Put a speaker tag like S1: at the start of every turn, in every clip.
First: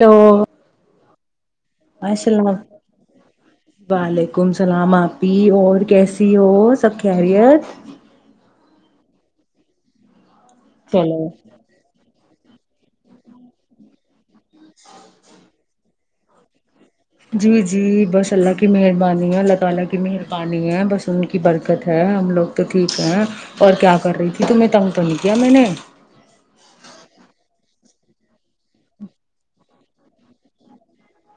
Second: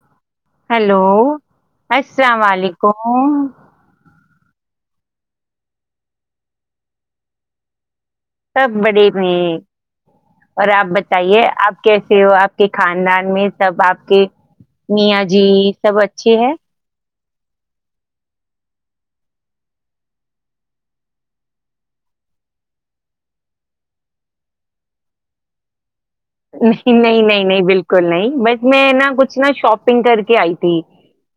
S1: تو
S2: ہیلو
S1: ماشاء اللہ
S2: اسالامعلایکم
S1: سلام آپی اور کیسی ہو سب خیریت
S2: سب بڑھیا ہے اور آپ
S1: چلو
S2: بتائیے آپ کیسے ہو آپ آ کے خاندان میں سب آپ کے میاں جی سب اچھی ہے
S1: جی جی بس اللہ کی مہربانی ہے اللہ تعالی کی مہربانی ہے بس ان کی برکت ہے ہم لوگ تو ٹھیک ہیں اور کیا کر رہی تھی تمہیں تنگ تو نہیں کیا میں نے
S2: نہیں نہیں نہیں نہیں بالکل نہیں بس میں نا کچھ نا شاپنگ کر کے آئی تھی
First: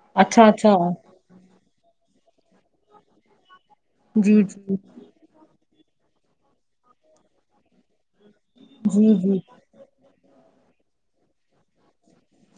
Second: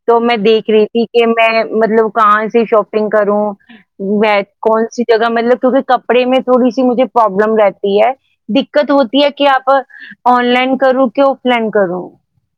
S2: تو میں
S1: اچھا
S2: دیکھ
S1: اچھا
S2: رہی تھی کہ میں مطلب کہاں سے شاپنگ کروں
S1: جی
S2: میں
S1: جی
S2: کونسی جگہ مطلب کیوکی کپڑے میں تھوڑی سی مجھے پرابلم رہتی ہے دقت
S1: جی
S2: ہوتی ہے
S1: جی
S2: کہ آپ آن لائن کرو کہ آف لائن کروں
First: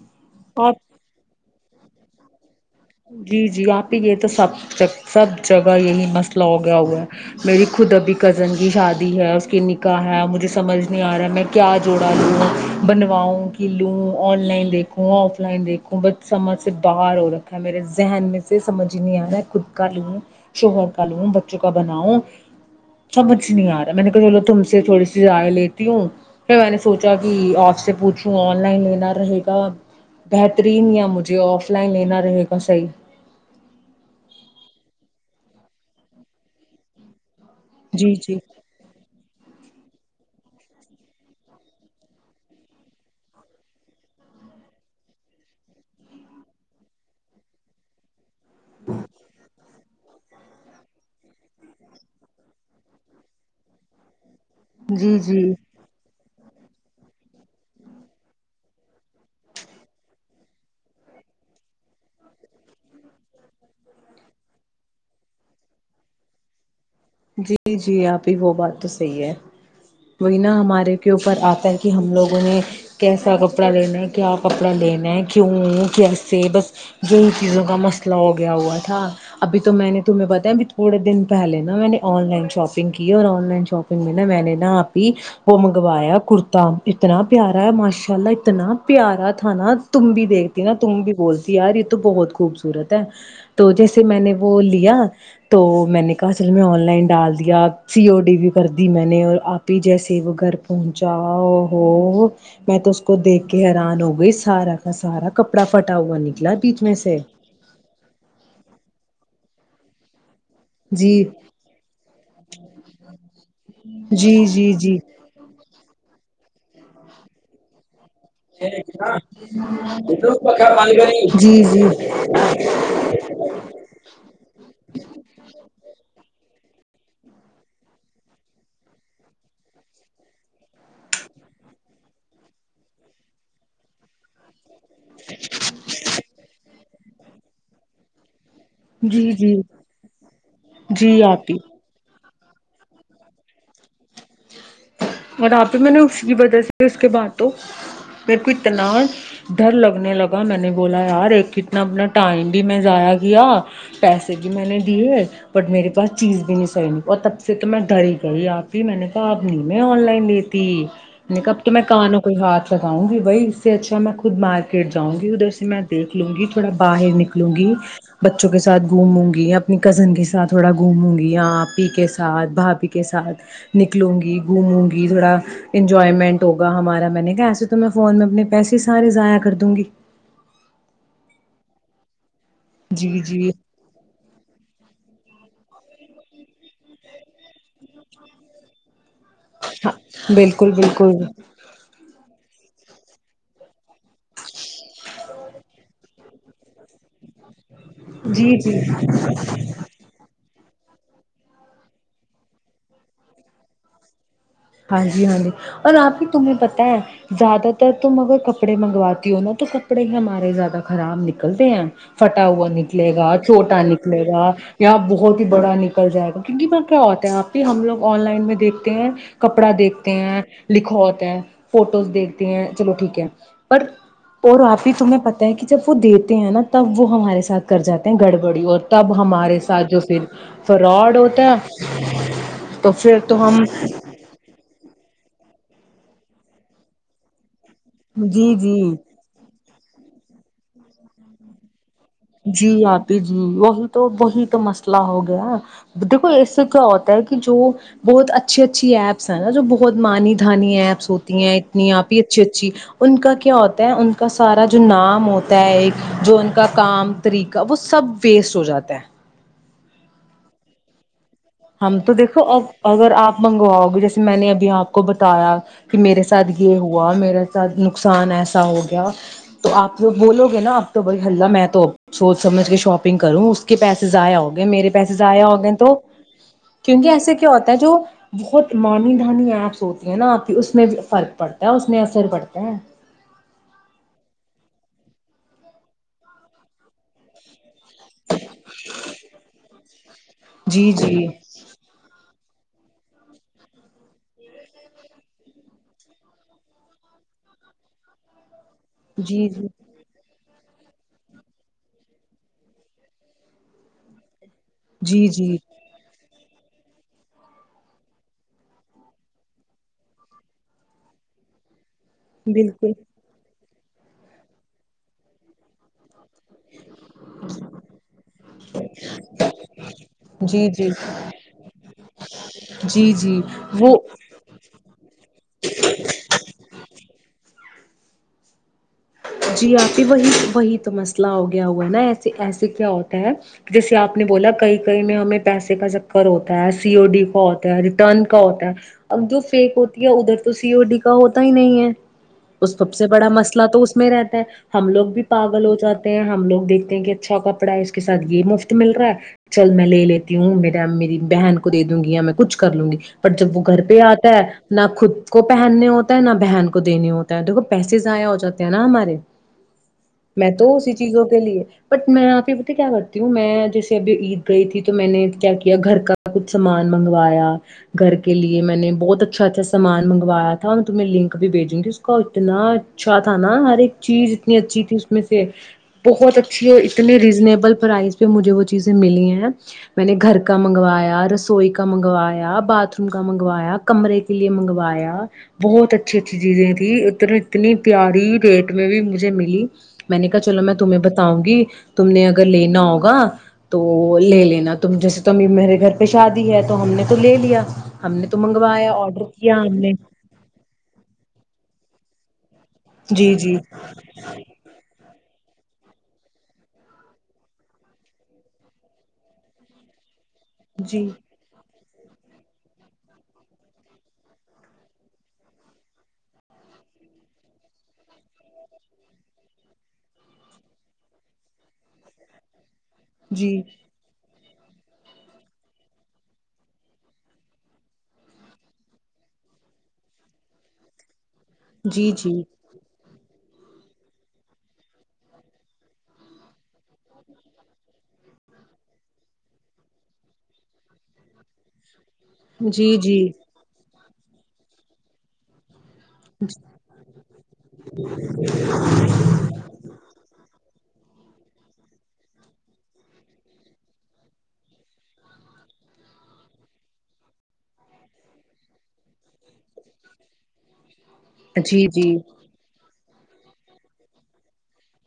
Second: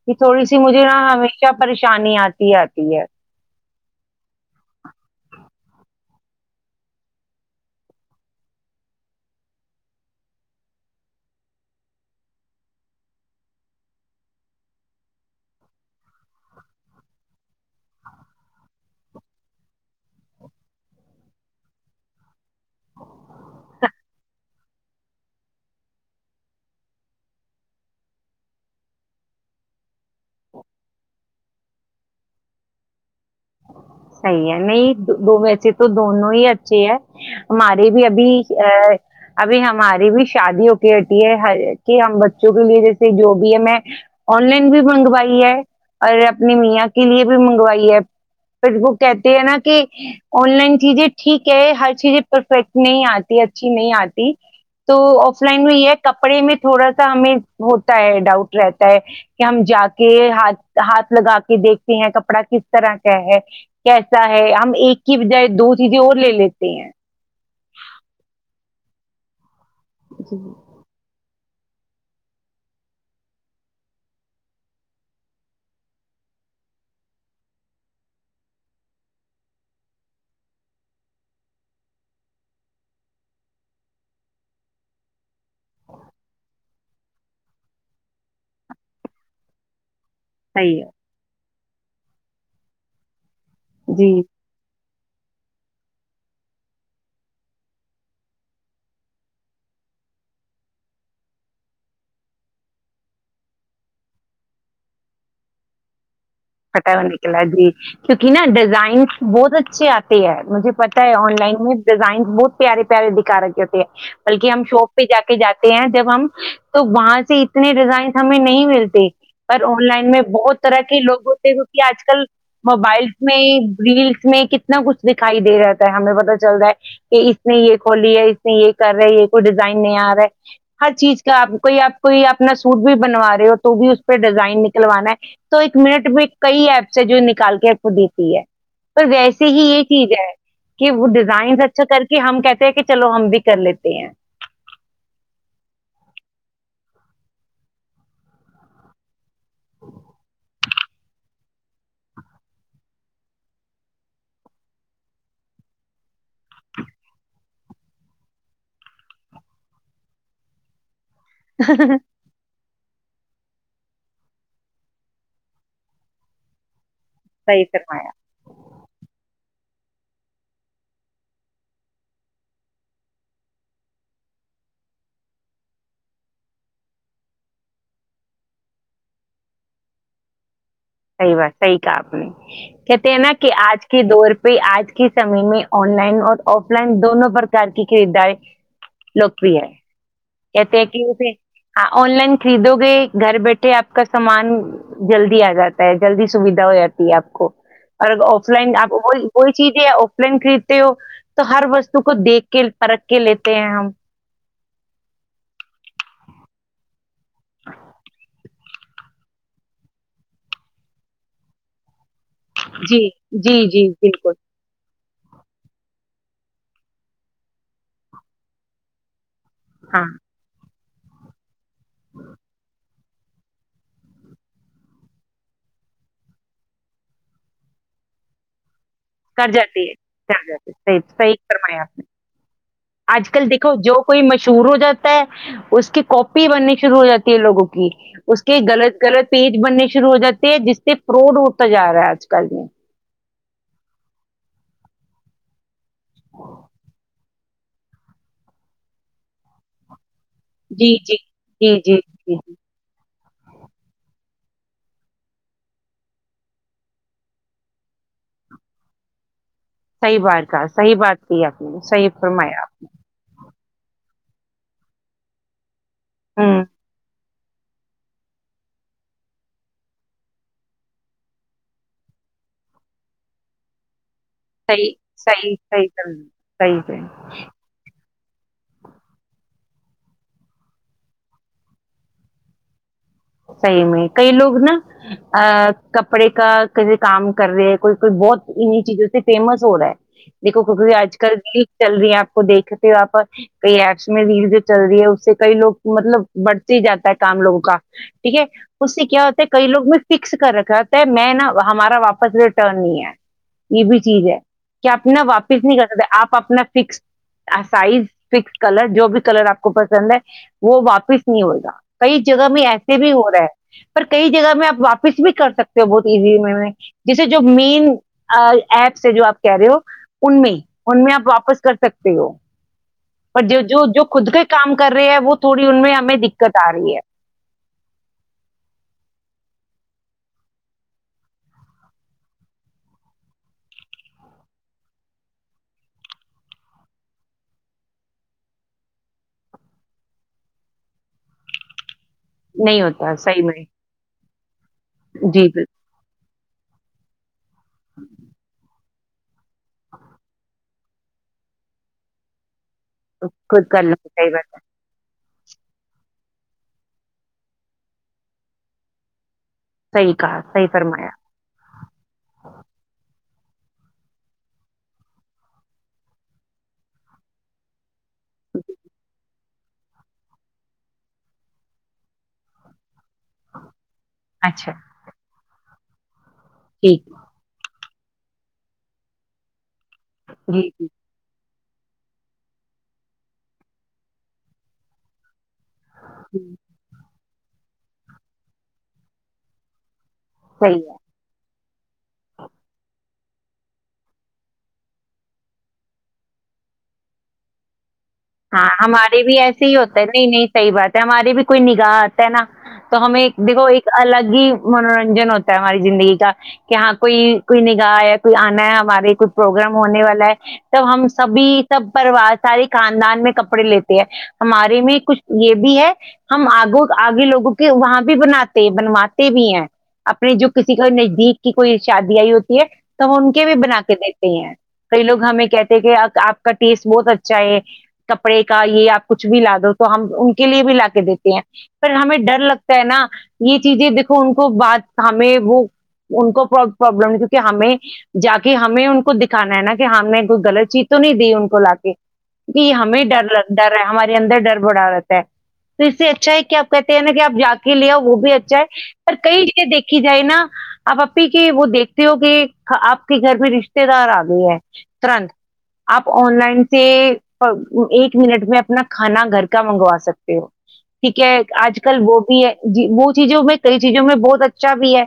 S2: یہ تھوڑی سی
S1: آپ
S2: مجھے ن کیا پریشانی اتی آتی ہے
S1: جی جی آپی یہ تو سب جگ سب جگہ یہی مسئلہ فلا گیا ہوا ہے میری خود ابھی کزن کی شادی ہے اس کے نکاح ہے مجھے سمجھ نہیں آ رہا ہے میں کیا جوڑا لوں بنواؤں کہ لوں آن لائن دیکھوں آف لائن دیکھوں بس سمجھ سے باہر ہو رہا میرے ذہن میں سے سمجھ ہی نہیں آ رہا ہے خود کا لوں شوہر کا لوں بچوں کا بناؤ سمجھ نہیں آ رہا میں نے کہا چلو تم سے تھوڑی سی رائ لیتی ہوں پھر میں نے سوچا کہ آپ سے پوچھوں آن لائن لینا رہے گا بہترین یا مجھے آف لائن لینا رہے گا صی
S2: صحی ہے نہیں دو ویسے تو دونوں ہی اچھے ہیں ہمارے بھی
S1: جی
S2: ابھی
S1: جی
S2: ا ابھی ہم ہماری بھی شادی ہو کے ہٹی ہے ہر کہ ہم بچوں کے لیے جیسے جو بھی ہے میں آن لائن بھی منگوائی ہے اور اپنی میاں کے لیے بھی منگوائی ہے پشبو کہتی ہے نا کہ آن لائن چیزیں ٹھیک ہے ہر چیزیں پرفیکٹ نہیں آتی اچھی نہیں آتی تو
S1: جی جی
S2: آف لائن میں یہ ہے کپڑے میں تھوڑا سا ہمیں ہوتا ہے ڈاؤٹ رہتا ہے کہ ہم جا کے ہاتھ ہاتھ لگا کے دیکھتے ہیں کپڑا کس طرح کیا ہے کیسا ہے ہم ایک کی بجائے دو چیزیں اور لے لیتے ہیں
S1: جی جی آپھی وہ بات تو صحی ہے وہی
S2: جی
S1: نا ہمارے کے اوپر آپ کہ ہم لوگوں نے کیسا کپڑا لینا کیا کپڑا لینا ہے کیوں کیسے بس یہی چیزوں کا مسئلہ ہو گیا ہوا تھا ابھی تو میں نے تمہیں پتا ابھی تھوڑے دن پہلے نا میں نے آن لائن شاپنگ کی اور آن لائن شاپنگ میں نا میں نے نا آپ ہی وہ منگوایا کرتا اتنا پیارا ہے ماشاء اللہ اتنا پیارا تھا نا تم بھی دیکھتی نا
S2: صحیح
S1: تم بھی بول یار یہ تو بہت خوبصورت ہے تو
S2: ہے
S1: جیسے
S2: جی
S1: میں نے وہ لیا تو میں نے کہا چل میں آ لائن ڈال دیا سی او ڈی بھیی کر دی میں نے اور آپ ہی جیسے وہ گھر پہنچا ہو میں تو اس کو دیکھ کے حیران ہو گئی سارا کا سارا کپڑا فھٹا ہوا نک
S2: پٹا ہو نکلا جی کیونکہ نا ڈیزائنس بہت اچھا اچھے آتی ہے مجھے پتا ہے
S1: جی
S2: آن لائن میں ڈیزائنس بہت پیارے پیارے دکھا رکھے ہوتے ہیں
S1: جی
S2: بلکہ ہم
S1: جی جی
S2: شاپ پہ ج کے جاتے ہیں جب ہم تو وہاں سے اتنے ڈیزائن ہمیں نہیں
S1: جی
S2: ملتے پر آن لائن میں بہت طرح کے لوگوں کیکہ
S1: جی
S2: آج کل موبائلس میں ریلس میں کتنا کچھ دکھائی دے رہتا ہے ہمیں پت چل رہا ہے کہ اس نے یہ کھولی ہے اس نے یہ کر رہے ہے یہ کوئی ڈیزائن نہیں آ رہا ہے ہر چیز کا آپ کوئی آپ کوئی اپنا سوٹ بھی بنوا رہے ہو تو بھی اس پہ ڈیزائن ن کلوانا ہے تو ایک منٹ میں ایپ سے جو نکال کے ایپ کو دیتی ہے پر
S1: جی
S2: ویسے
S1: جی
S2: ہی یہ چیز ہے کہ وہ
S1: جی آپی
S2: ڈیزائنس اچھا کر کے کہ ہم کہتے ہیں کہ چلو ہم بھی کر لیتے ہیں
S1: اور آپہ میں نے اس کی وجہ سے اس کے بعد تو میرے کو اتنا ڈر لگنے لگا میں نے بولا یار ایک کتنا انا ٹائم بھی میں ایاع کیا پیسے بھی میں نے دیے بٹ میرے پاس چیز بھی نہیں صحی نہیں اور تب سے تو میں ڈر ہی گئی آپ ہی میں نے کہا آپ نہیں میں آن لائن لیتی نہیں اب تو میں کہانا کوئی ہاتھ لگاؤں گی وہی اس سے اچھا میں خود ماریٹ جاؤں گی ادھر سے میں دیکھ لوں گی تھوڑا باہر نکلوں
S2: صحیح
S1: گی
S2: فرمایا
S1: بچوں کے ساتھ گھوموں گی اپنی کزن کے ساتھ تھوڑا گھوموں گی اںپی کے ساتھ بھابھی کے ساتھ نکلوں گی گھوموں گی تھوڑا انجوائمنٹ ہوگا ہمارا میں نے کہ ایسے تو میں فون میں اپنے پیسے سارے ضائع کر دوں گی
S2: صحی بات صحی کہا آپ نے
S1: جی
S2: کہتے ہیں نا
S1: جی
S2: کہ آج کے دور پہ آج کی سمع میں آن لائن اور آف لائن دونوں پرک کی خریداریں لوکپری ہے
S1: ہاں بالکل
S2: کہتے
S1: بالکل
S2: کہے آن لائن خریدو گے گھر بیٹھے آپ کا سامان جلدی آ جاتا ہے جلدی سویدھا ہو جاتی ہے آپ کو اور آف
S1: جی
S2: لائن
S1: جی
S2: آپ وہی چیز ہے آف لائن خرید ہو تو ہر وستو کو دیکھ کے پرکھ کے لیتے ہیں ہم
S1: ہاں جی ہاں جی اور آپ ہی تمہیں پت ہے زیادہ تر تم اگر کپڑے منگواتی ہو نا تو کپڑے ہی ہمارے زیادہ خراب نکلتے ہیں پھٹا ہوا
S2: جی
S1: نکلے گا
S2: جی
S1: چھوٹا
S2: جی
S1: نکلے
S2: بالکل
S1: گا یا بہت ہی بڑا نکل جائے گا کیونکہ ب کیا ہوتا ہے آپ بھی ہم لگ آن لائن میں دیکتے ہیں کپڑا
S2: ہاں
S1: دیکھتے ہیں لکھوتے ہیں فوٹوز دیکھتے ہیں چلو ٹھیک ہے پر اور آپ ہی تمہیں پتہ ہے کہ جب وہ دیتے ہیں نا تب وہ ہمارے ساتھ کر جاتے ہیں گڑبڑی اور تب
S2: کر
S1: ہمارے ساتھ
S2: جاتی ہے
S1: جو پھر
S2: کر جاتی ہے، صحیح
S1: فراڈ
S2: صحیح
S1: ہوتا
S2: فرمایا
S1: ہے
S2: آپ نے
S1: تو پھر
S2: اج
S1: تو
S2: کل
S1: ہم
S2: دیکو جو کوئی مشہور ہو جاتا ہے اس کی کاپی بننی شروع ہو جاتی ہے لوگوں کو اس
S1: جی
S2: کے
S1: جی
S2: غلط غلط پیج بننے شروع ہو جاتے جستے پروڈ ہوتا ج رہا ہے آج کل میں
S1: جی آتی جی وہی تو وہی تو مست م ہو گیا دیکھو اس سے کیا ہوتا ہے کہ جو بہت اچھی اچھی ایپس ہے نا جو بہت مانی
S2: جی
S1: ایپس
S2: جی
S1: ہوتی ہیں
S2: جی
S1: اتنی
S2: جی
S1: آپ ہی
S2: جی
S1: اچھی
S2: جی
S1: اچھی ان کا کیا ہوتا ہے ان کا سارا جو نام ہوتا ہے ایک جو ان کا کام طریقہ وہ سب ویسٹ ہو جاتا ہے
S2: صحی بات کا صحی بات کی آپ نے
S1: ہم
S2: صحیح
S1: تو دیکھو ا
S2: فرمایا
S1: اگر آپ منگواؤ گے جیسے میں نے ابھی آپ کو بتایا کہ میرے
S2: آپ
S1: ساتھ
S2: ہوں
S1: یہ ہوا میرا نقصان ایسا ہو گیا تو آپ بولو گے نا آپ تو بائی ہلہ میں تو سوچ سمجھ کے شاپنگ کروں اس کے پیسے ضائع ہو گئے میرے
S2: صحیح
S1: پیسے ضائع
S2: صحیح
S1: ہو گئے
S2: صحیح
S1: تو
S2: کر صحیح سے
S1: کیونکہ ایسے کیا ہوتا ہے جو بہت مانی دھانی ایپس ہوتی ہیں نا آپ کی اس میں فرق پڑتا ہے اس میں اثر پڑتا ہے
S2: صحیح میں کئی لوگ نا ا کپڑے کا کے کام کر رہے کوئی کوئی بہت انہیں چیزوں سے فیمس ہو رہا ہے دیکھو کو
S1: جی
S2: کوئی آج
S1: جی
S2: کل ریل چل رہی ہیں کو دیکھتے ہو آپ کئی ایکس میں ریل جو چل رہی ہے اس سے کئی لوگ مطلب بڑھتے ہی جاتا ہے کام لوگوں کا ٹھیک ہے اس سے کیا ہوتا ہے
S1: جی
S2: کئی
S1: جی
S2: لگ میں فکس کر کہتا میں نا ہمارا واپس ریٹرن نہیں ہے یہ بھی چیز ہے کہ آنا
S1: جی جی
S2: واپس نہیں کر سکتے آپ اپنا فکس سائز فکس کلر جو بھی کلر آپ کو پسند ہے وہ واپس نہیں ہوگا کئی جگہ بھی ہے
S1: بالکل
S2: سے بھی ہو رہا ہے پر کئی جگہ میں آپ واپس بھی کر سکتے ہو بہت ایزی جیسے جو مین ایپس ہے جو آپ کہہ رہے ہو ان میں
S1: جی جی
S2: ان میں آپ واپس کر سکتے ہو
S1: جی جی
S2: پر جو
S1: وہ
S2: جو خود کا کام کر رہے ہیں وہ تھوڑی ان میں ہمیں دقت آ رہی ہے
S1: جی آپ ہی وہی وہی تو مسئلہ ہو گیا ہوا ہے نا ایسے ایسے کیا ہوتا ہے جیسے آپ نے بولا کہئی کئی میں ہمیں پیسے کا چکر ہوتا ہے سی او ڈی کا ہوتا ہے ریٹرن کا ہوتا ہے اب جو فیک ہوتی ہے ادھر تو سی او ڈی کا ہوتا ہی نہیں ہے اس
S2: نہیں
S1: سب سے
S2: ہوتا
S1: بڑا
S2: صحیح میں
S1: مسئلہ تو اس ہم لوگ بھی
S2: جی
S1: پاگل
S2: بالکل
S1: ہو جاتے ہیں ہم لوگ دھتے ہیں کہ اچھا ک پڑا اس کے سات یہ مفت مل رہا ہے چل میں لے لیتی ہوں میری بہن کو دوں گی میں کچھ کر لوں گی ب جب وہ
S2: خود
S1: گھر
S2: کر لوں
S1: پہ
S2: صحیح
S1: آتا ہے
S2: بات
S1: نہ خود کو پہننے ہوتا ہے نہ بہن کو دینے ہوتا ہے دیکو پیسے ضائع ہو جاتے نا ہمارے
S2: صحیح کہا
S1: میں
S2: صحیح
S1: تو اسی
S2: فرمایا
S1: چیزوں کے لیے بٹ میں آپ کے ب کیا کرتا ہ میں جیسے ابھی عید گئی تھی تو میں نے کیا کیا گھر کا کچھ سامان منگوایا گھر کے لیے میں نے بہت اچھ اچھا اچھا سامان منگوایا تھا میں تمہیں لنک بھیجوں گی اس کا اتنا اچھا تھا نا ہر ایک چیز اتنی
S2: اچھا
S1: اچھی تھی اس میں سے بہت
S2: ٹھیک
S1: اتنی ریزنیبل پرائز پہ مجھے وہ چیزیں ملی ہیں میں نے گھر کا
S2: جی جی
S1: منگوایا رسوئی کا منگوایا باتھ روم کا منگوایا کمرے کے لیے منگوایا بہت اچھی اچھی چیزیں تیں ادتر کتنی پیاری ریٹ میں بھی مجھے ملی میں نے کہا چلو میں
S2: صحیح ہے
S1: تمہیں بتاؤں گی تم نے اگر لینا ہوگا تو لے لینا تم جیسے تو میرے گھر پہ شادی ہے تو ہم نے تو لے لیا ہم نے تو
S2: ہاں
S1: منگوایا
S2: ہمارے
S1: آڈر
S2: بھی
S1: کیا
S2: ایسے
S1: ہم
S2: ہی
S1: نے
S2: ہوتا ہے نہیں نہیں صحی بات ہے ہماری بھی کوئی ن گا ت نا [unintelligible] تو
S1: جی
S2: ہمیں
S1: جی
S2: دیکھو ایک الگ ہی منورنج ہوتا ہے ہماری زندگی کا کہ ہاں کوئی کوئی نگاہ ہےیا کوئی آنا ہے ہمارے کوئی پروگرام ہونے والا ہے تب
S1: جی
S2: ہم سبھی سب پروار ساری کان خاندان میں کپڑے لیتے ہیں ہمارے میں کچھ یہ بھی ہے ہم آگ آگے لوگوں کے وہاں بھی بناتے بنواتے بھی ہیں اپنے جو کسی کو نزدیک کی کوئی شادی آئی ہوتی ہے تو ہن کی
S1: جی
S2: بنا کے دتی کئی لوگ ہمیں کہتے ہیں کہ آپ کا ٹیسٹ بہت اچھا ہے کپڑے کا یہ آپ کچھ بھی لا دو تو ہم ان کے لیے بھی لا کے دیتے ہیں پر
S1: جی
S2: ہمیں
S1: جی
S2: ڈر لگتا ہے نا یہ چیزیں دیکھو ان کو بات ہمیں وہ ان کو پرابلم کیونکہ ہمیں جا کے ہمیں ان کو دکھانا ہے نا کہ ہم نے کوئی غلط چیز تو نہیں دی ان کو لا کے ج
S1: جی
S2: ہمیں
S1: جی
S2: ڈر ڈر ہے ہماری ر ڈر بڈا آت تو اس سے اچھا ہے کہ آپ کہتے ہیں نا کہ آپ جا کے لےیا وہ بھی اچھا ہے پر کئی جگہ دیکھی جائے نا آپ اھی کے وہ دیکھتے ہو کہ آپ کے گھر میں رشتے دار آ گئے ہیں ترنت آپ آن لائن سے ایک منٹ میں اپنا کھانا گھر کا منگوا سکتے ہو ٹھیک ہے آج
S1: جی
S2: کل
S1: جی
S2: وہ بھی ہے جی وہ چیزوں میں کئی چیزوں میں بہت اچھا بھی ہے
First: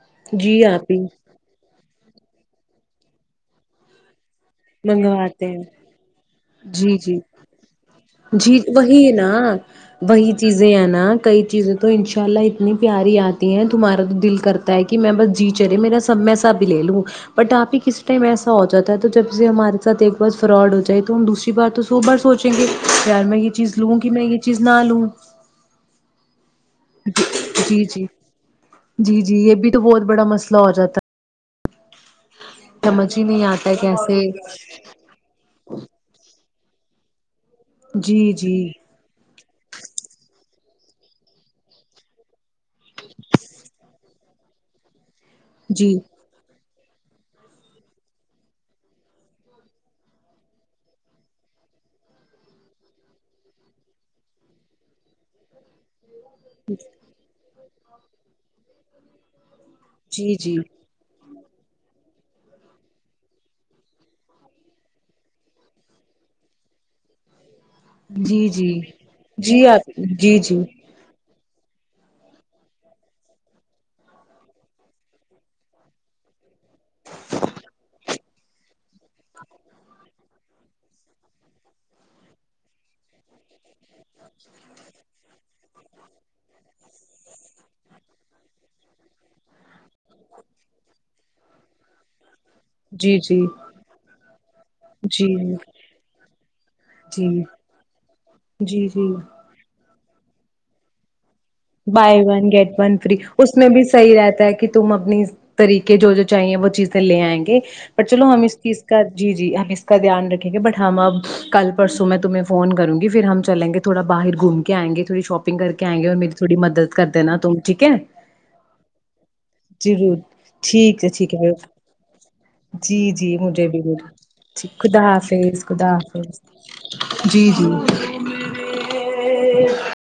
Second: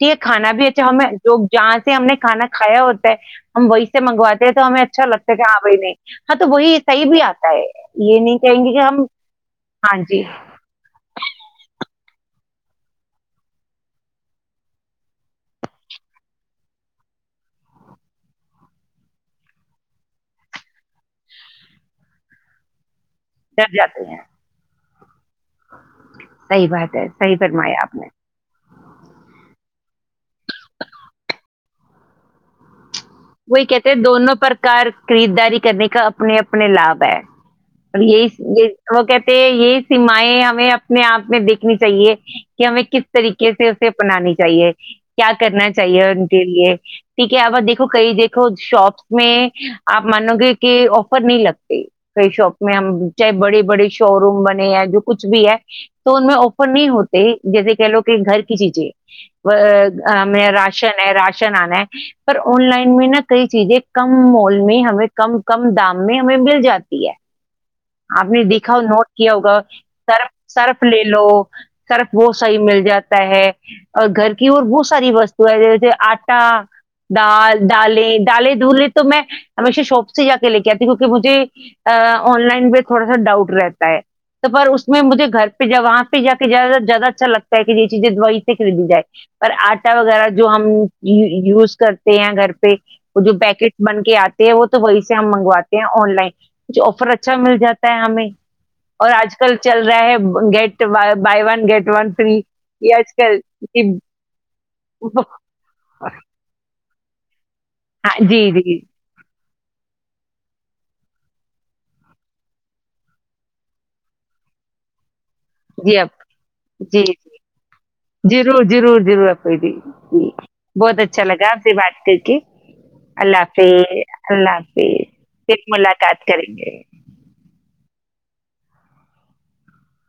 S2: ٹھ ہے کھانا
S1: جی
S2: بھی اچھا
S1: آپ ہی
S2: ہمیں لوگ جانچ ہم نے کھانا کھایا ہوتا ہے ہم وہی سے منگواتے تو ہمیں اچھا لگتا ہے کہ
S1: منگواتے
S2: ہاں
S1: ہیں
S2: بھائی نہیں ہاں تو وہی
S1: جی
S2: صحیح
S1: جی
S2: بھی آتا ہے یہ نہیں
S1: جی
S2: کہیں گے کہ ہم
S1: وہی نا
S2: ہاں جی
S1: وہی چیزیں ہیں نا کئی چیزیں تو تو ان شاء اللہ اتنی پیاری آتی ہے تمہارا تو دل کرتا ہے کہ میں بس جی چلے میرا سب میںسا بھی لے لوں بٹ آپ ہی کس ٹائم ایسا ہو جا ہے تو جب ج سے ہمارے ساتھ ایک بار فراڈ ہو جائے تو ہم دوسری بار تو سو بار سوچیں گے یار میں یہ
S2: ڈر
S1: چیز لوں
S2: جاتے
S1: گی
S2: ہیں
S1: میں یہ چیز نہ لوں [unintelligible]
S2: [unintelligible] ہے
S1: ج
S2: صحیح
S1: جی
S2: فرمایا آپ
S1: جی
S2: نے
S1: جی جی یہ بھی تو بہت بڑا مسئلہ ہو جاتا ہے سمجھ ہی نہیں
S2: وہی
S1: آتا ہے
S2: کہتے ہیں
S1: کیسے
S2: دونوں پرکار خریدداری کرنے کا اپنے اپنے لاباب ہے اور
S1: جی
S2: یہی
S1: جی
S2: یہ وہ کہتے یہ سیمیں ہمیں اپنے آپ میں دیکھنی چاہیے کہ ہمیں کس طریقے سے اسے اپنانی چاہیے کیا کرنا
S1: جی
S2: چاہیے ان کے لیے ٹھ ہے آب د کئی دیکھو شاپس میں آپ مانو گے کہ آفر نہیں لگتے کئی شاپس میں ہم چاہے بڑے بڑے شو روم بنے یا جو کچھ بھی ہے تو ان میں آفر نہیں ہوتے جیسے کہ لو کہ گھر کی چیزیں ہم
S1: جی
S2: نے
S1: جی
S2: راشن ہے رشن شن آنا ہے پر آن لائن میں نا کئی چیزیں کم مال میں ہمیں کم کم دام میں ہمیں مل جاتی ہے آپ نے
S1: جی جی
S2: دیکھا ہو نوٹ کیا ہوگا
S1: جی آپ
S2: سرف
S1: جی جی
S2: سرف لے لو سرف وہ صحیح مل جاتا ہے اور گھر کی اور بہت ساری وستو ہے جیسے آٹا دال ڈالیں ڈالیں دول تو میں ہمیشہ شوپ سے جا کے لے ت کیونکہ مجھے آن لائن پہ تھوڑا سا ڈاؤٹ رہتا تو پر اس میں مجھے گھر پہ ج وہاں پہ جا کے زیادہ اچھا لگتا ہے کہ یہ چیزیں دوی سے خریدی جائے پر آٹا وغیرہ جو ہم یوز کرتے ہیں گھر پہ
S1: جی
S2: وہ جو
S1: جی
S2: پیکٹ بن کے آتے ہو تو وہی سے ہم
S1: جی
S2: منگواتے ہیں آن لائن کچھ آفر
S1: جی
S2: اچھا مل جاتا ہے ہمیں
S1: جی جی
S2: اور آج کل چل رہا ہے get buy
S1: buy one get one free
S2: کل
S1: اس میں بھی صحی رہتا ہے کہ تم اپنی طریقے جو جو چاہیے وہ چیز ک لے آئیں گے بٹ چلو
S2: جی
S1: ہم اس
S2: جی
S1: چیز کا جی جی ہم اس کا دھیان رکھیں گے بٹ ہم اب کل پرسوں میں تمہیں فون کر گی پھر ہم چلیں گے تھوڑا باہر گھوم کے آئیں گے تھوڑی شاپ کر آئ
S2: جی
S1: گے
S2: آپ
S1: اور میرری
S2: جی جی ضرور ضرور ضرور ا جی
S1: ضرور
S2: جی بہت
S1: ٹھیک ہے
S2: اچھا
S1: ٹھیک
S2: لگا
S1: ہے
S2: آپ سے بات کر کے
S1: جی جی
S2: اللہ
S1: مجھے بھی مجھے
S2: حافظ اللہ
S1: ٹھیک، خدا
S2: حافظ پھر
S1: حافظ خدا
S2: ملاقات
S1: حافظ
S2: کریں گے
S1: ج